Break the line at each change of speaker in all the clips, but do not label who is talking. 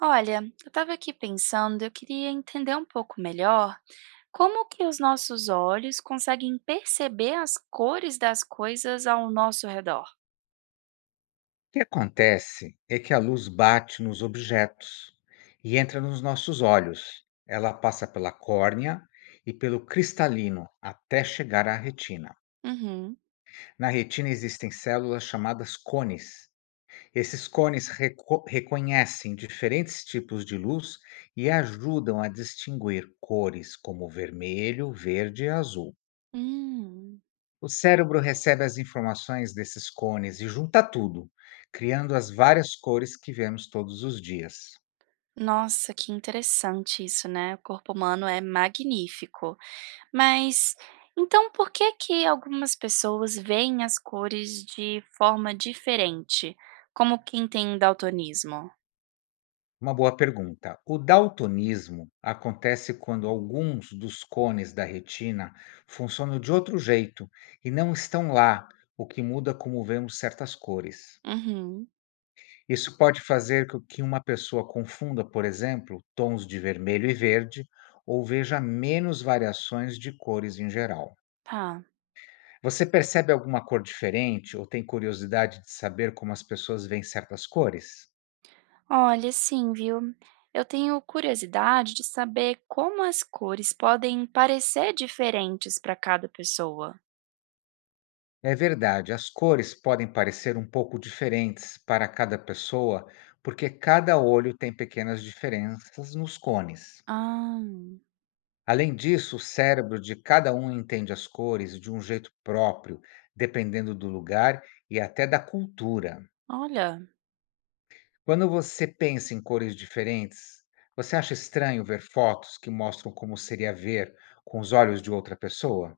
Olha, eu estava aqui pensando, eu queria entender um pouco melhor como que os nossos olhos conseguem perceber as cores das coisas ao nosso redor.
O que acontece é que a luz bate nos objetos e entra nos nossos olhos. Ela passa pela córnea e pelo cristalino até chegar à retina.
Uhum.
Na retina existem células chamadas cones. Esses cones reconhecem diferentes tipos de luz e ajudam a distinguir cores como vermelho, verde e azul.
Hum.
O cérebro recebe as informações desses cones e junta tudo, criando as várias cores que vemos todos os dias.
Nossa, que interessante isso, né? O corpo humano é magnífico. Mas então por que que algumas pessoas veem as cores de forma diferente, como quem tem daltonismo?
Uma boa pergunta. O daltonismo acontece quando alguns dos cones da retina funcionam de outro jeito e não estão lá, o que muda como vemos certas cores.
Uhum.
Isso pode fazer com que uma pessoa confunda, por exemplo, tons de vermelho e verde, ou veja menos variações de cores em geral.
Tá.
Você percebe alguma cor diferente ou tem curiosidade de saber como as pessoas veem certas cores?
Olha, sim, viu? Eu tenho curiosidade de saber como as cores podem parecer diferentes para cada pessoa.
É verdade, as cores podem parecer um pouco diferentes para cada pessoa, porque cada olho tem pequenas diferenças nos cones.
Ah,
Além disso, o cérebro de cada um entende as cores de um jeito próprio, dependendo do lugar e até da cultura.
olha,
Quando você pensa em cores diferentes, você acha estranho ver fotos que mostram como seria ver com os olhos de outra pessoa?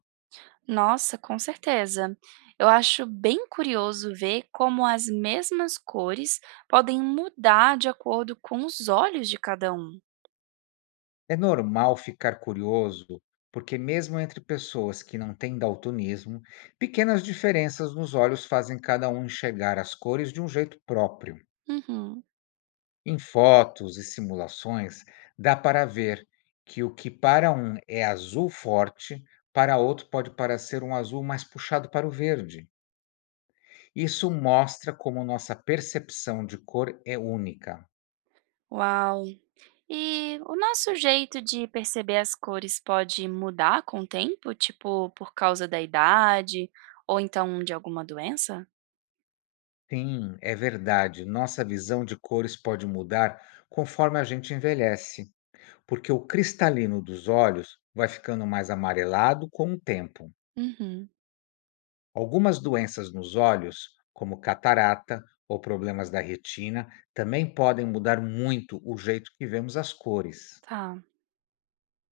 nossa, com certeza. Eu acho bem curioso ver como as mesmas cores podem mudar de acordo com os olhos de cada um.
É normal ficar curioso, porque mesmo entre pessoas que não têm daltonismo, pequenas diferenças nos olhos fazem cada um enxergar as cores de um jeito próprio.
Uhum.
Em fotos e simulações, dá para ver que o que para um é azul forte, para outro pode parecer um azul mais puxado para o verde. Isso mostra como nossa percepção de cor é única.
Uau! E o nosso jeito de perceber as cores pode mudar com o tempo, tipo, por causa da idade ou então de alguma doença?
Sim, é verdade. Nossa visão de cores pode mudar conforme a gente envelhece, porque o cristalino dos olhos vai ficando mais amarelado com o tempo.
Uhum,
Algumas doenças nos olhos, como catarata ou problemas da retina, também podem mudar muito o jeito que vemos as cores.
tá.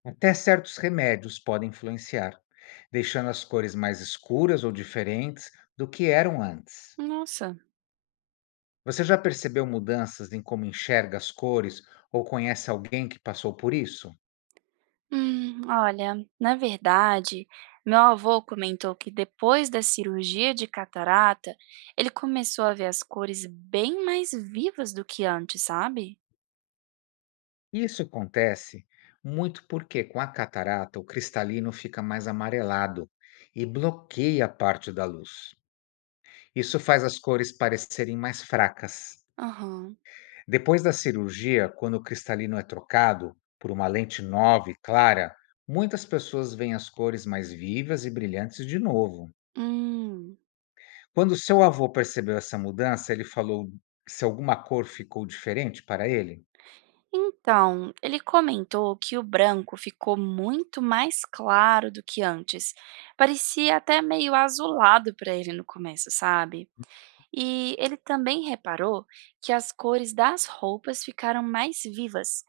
Até certos remédios podem influenciar, deixando as cores mais escuras ou diferentes do que eram antes.
Nossa.
Você já percebeu mudanças em como enxerga as cores ou conhece alguém que passou por isso?
Olha, na verdade, meu avô comentou que depois da cirurgia de catarata, ele começou a ver as cores bem mais vivas do que antes, sabe?
Isso acontece muito porque com a catarata o cristalino fica mais amarelado e bloqueia parte da luz. Isso faz as cores parecerem mais fracas.
Aham.
Depois da cirurgia, quando o cristalino é trocado por uma lente nova e clara, muitas pessoas veem as cores mais vivas e brilhantes de novo.
Hum.
Quando seu avô percebeu essa mudança, ele falou se alguma cor ficou diferente para ele?
Então, ele comentou que o branco ficou muito mais claro do que antes. Parecia até meio azulado para ele no começo, sabe? E ele também reparou que as cores das roupas ficaram mais vivas,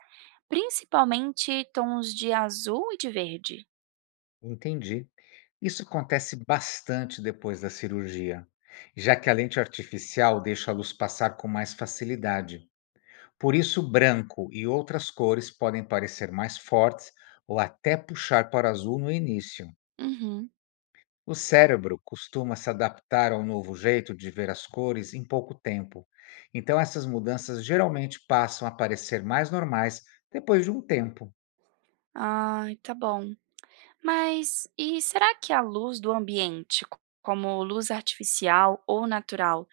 principalmente tons de azul e de verde.
Entendi. Isso acontece bastante depois da cirurgia, já que a lente artificial deixa a luz passar com mais facilidade. Por isso, branco e outras cores podem parecer mais fortes ou até puxar para azul no início.
Uhum.
O cérebro costuma se adaptar ao novo jeito de ver as cores em pouco tempo, então essas mudanças geralmente passam a parecer mais normais depois de um tempo.
Ai, tá bom. Mas e será que a luz do ambiente, como luz artificial ou natural,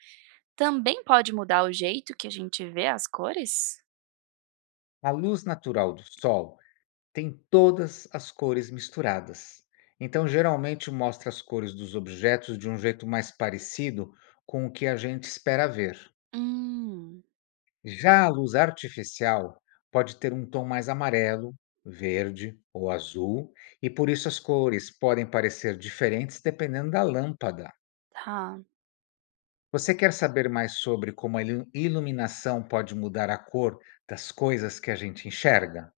também pode mudar o jeito que a gente vê as cores?
A luz natural do sol tem todas as cores misturadas, então geralmente mostra as cores dos objetos de um jeito mais parecido com o que a gente espera ver.
Hum.
Já a luz artificial pode ter um tom mais amarelo, verde ou azul, e por isso as cores podem parecer diferentes dependendo da lâmpada.
Tá.
Você quer saber mais sobre como a iluminação pode mudar a cor das coisas que a gente enxerga?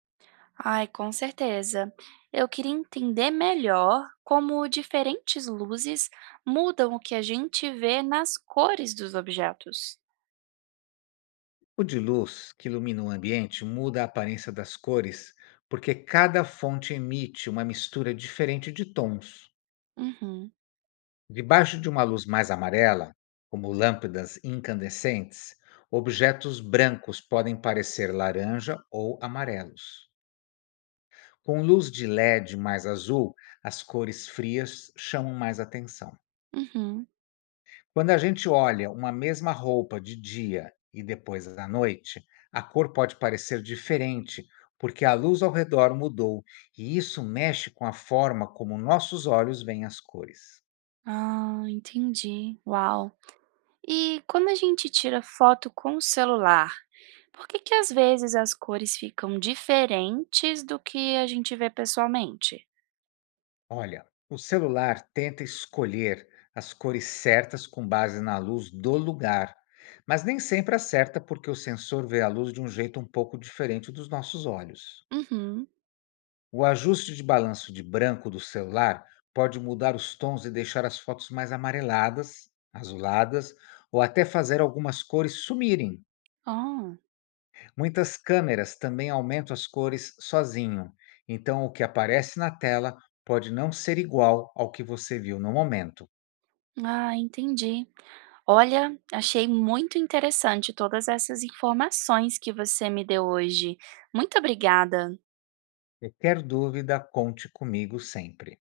Ai, com certeza. Eu queria entender melhor como diferentes luzes mudam o que a gente vê nas cores dos objetos.
O de luz que ilumina o ambiente muda a aparência das cores porque cada fonte emite uma mistura diferente de tons.
Uhum.
Debaixo de uma luz mais amarela, como lâmpadas incandescentes, objetos brancos podem parecer laranja ou amarelos. Com luz de LED mais azul, as cores frias chamam mais atenção.
Uhum.
Quando a gente olha uma mesma roupa de dia e depois à noite, a cor pode parecer diferente, porque a luz ao redor mudou, e isso mexe com a forma como nossos olhos veem as cores.
Ah, entendi. Uau. E quando a gente tira foto com o celular, por que que às vezes as cores ficam diferentes do que a gente vê pessoalmente?
Olha, o celular tenta escolher as cores certas com base na luz do lugar, mas nem sempre acerta porque o sensor vê a luz de um jeito um pouco diferente dos nossos olhos.
Uhum.
O ajuste de balanço de branco do celular pode mudar os tons e deixar as fotos mais amareladas, azuladas ou até fazer algumas cores sumirem.
Ah.
Muitas câmeras também aumentam as cores sozinho, então o que aparece na tela pode não ser igual ao que você viu no momento.
Ah, entendi. Olha, achei muito interessante todas essas informações que você me deu hoje. Muito obrigada.
Qualquer dúvida, conte comigo sempre.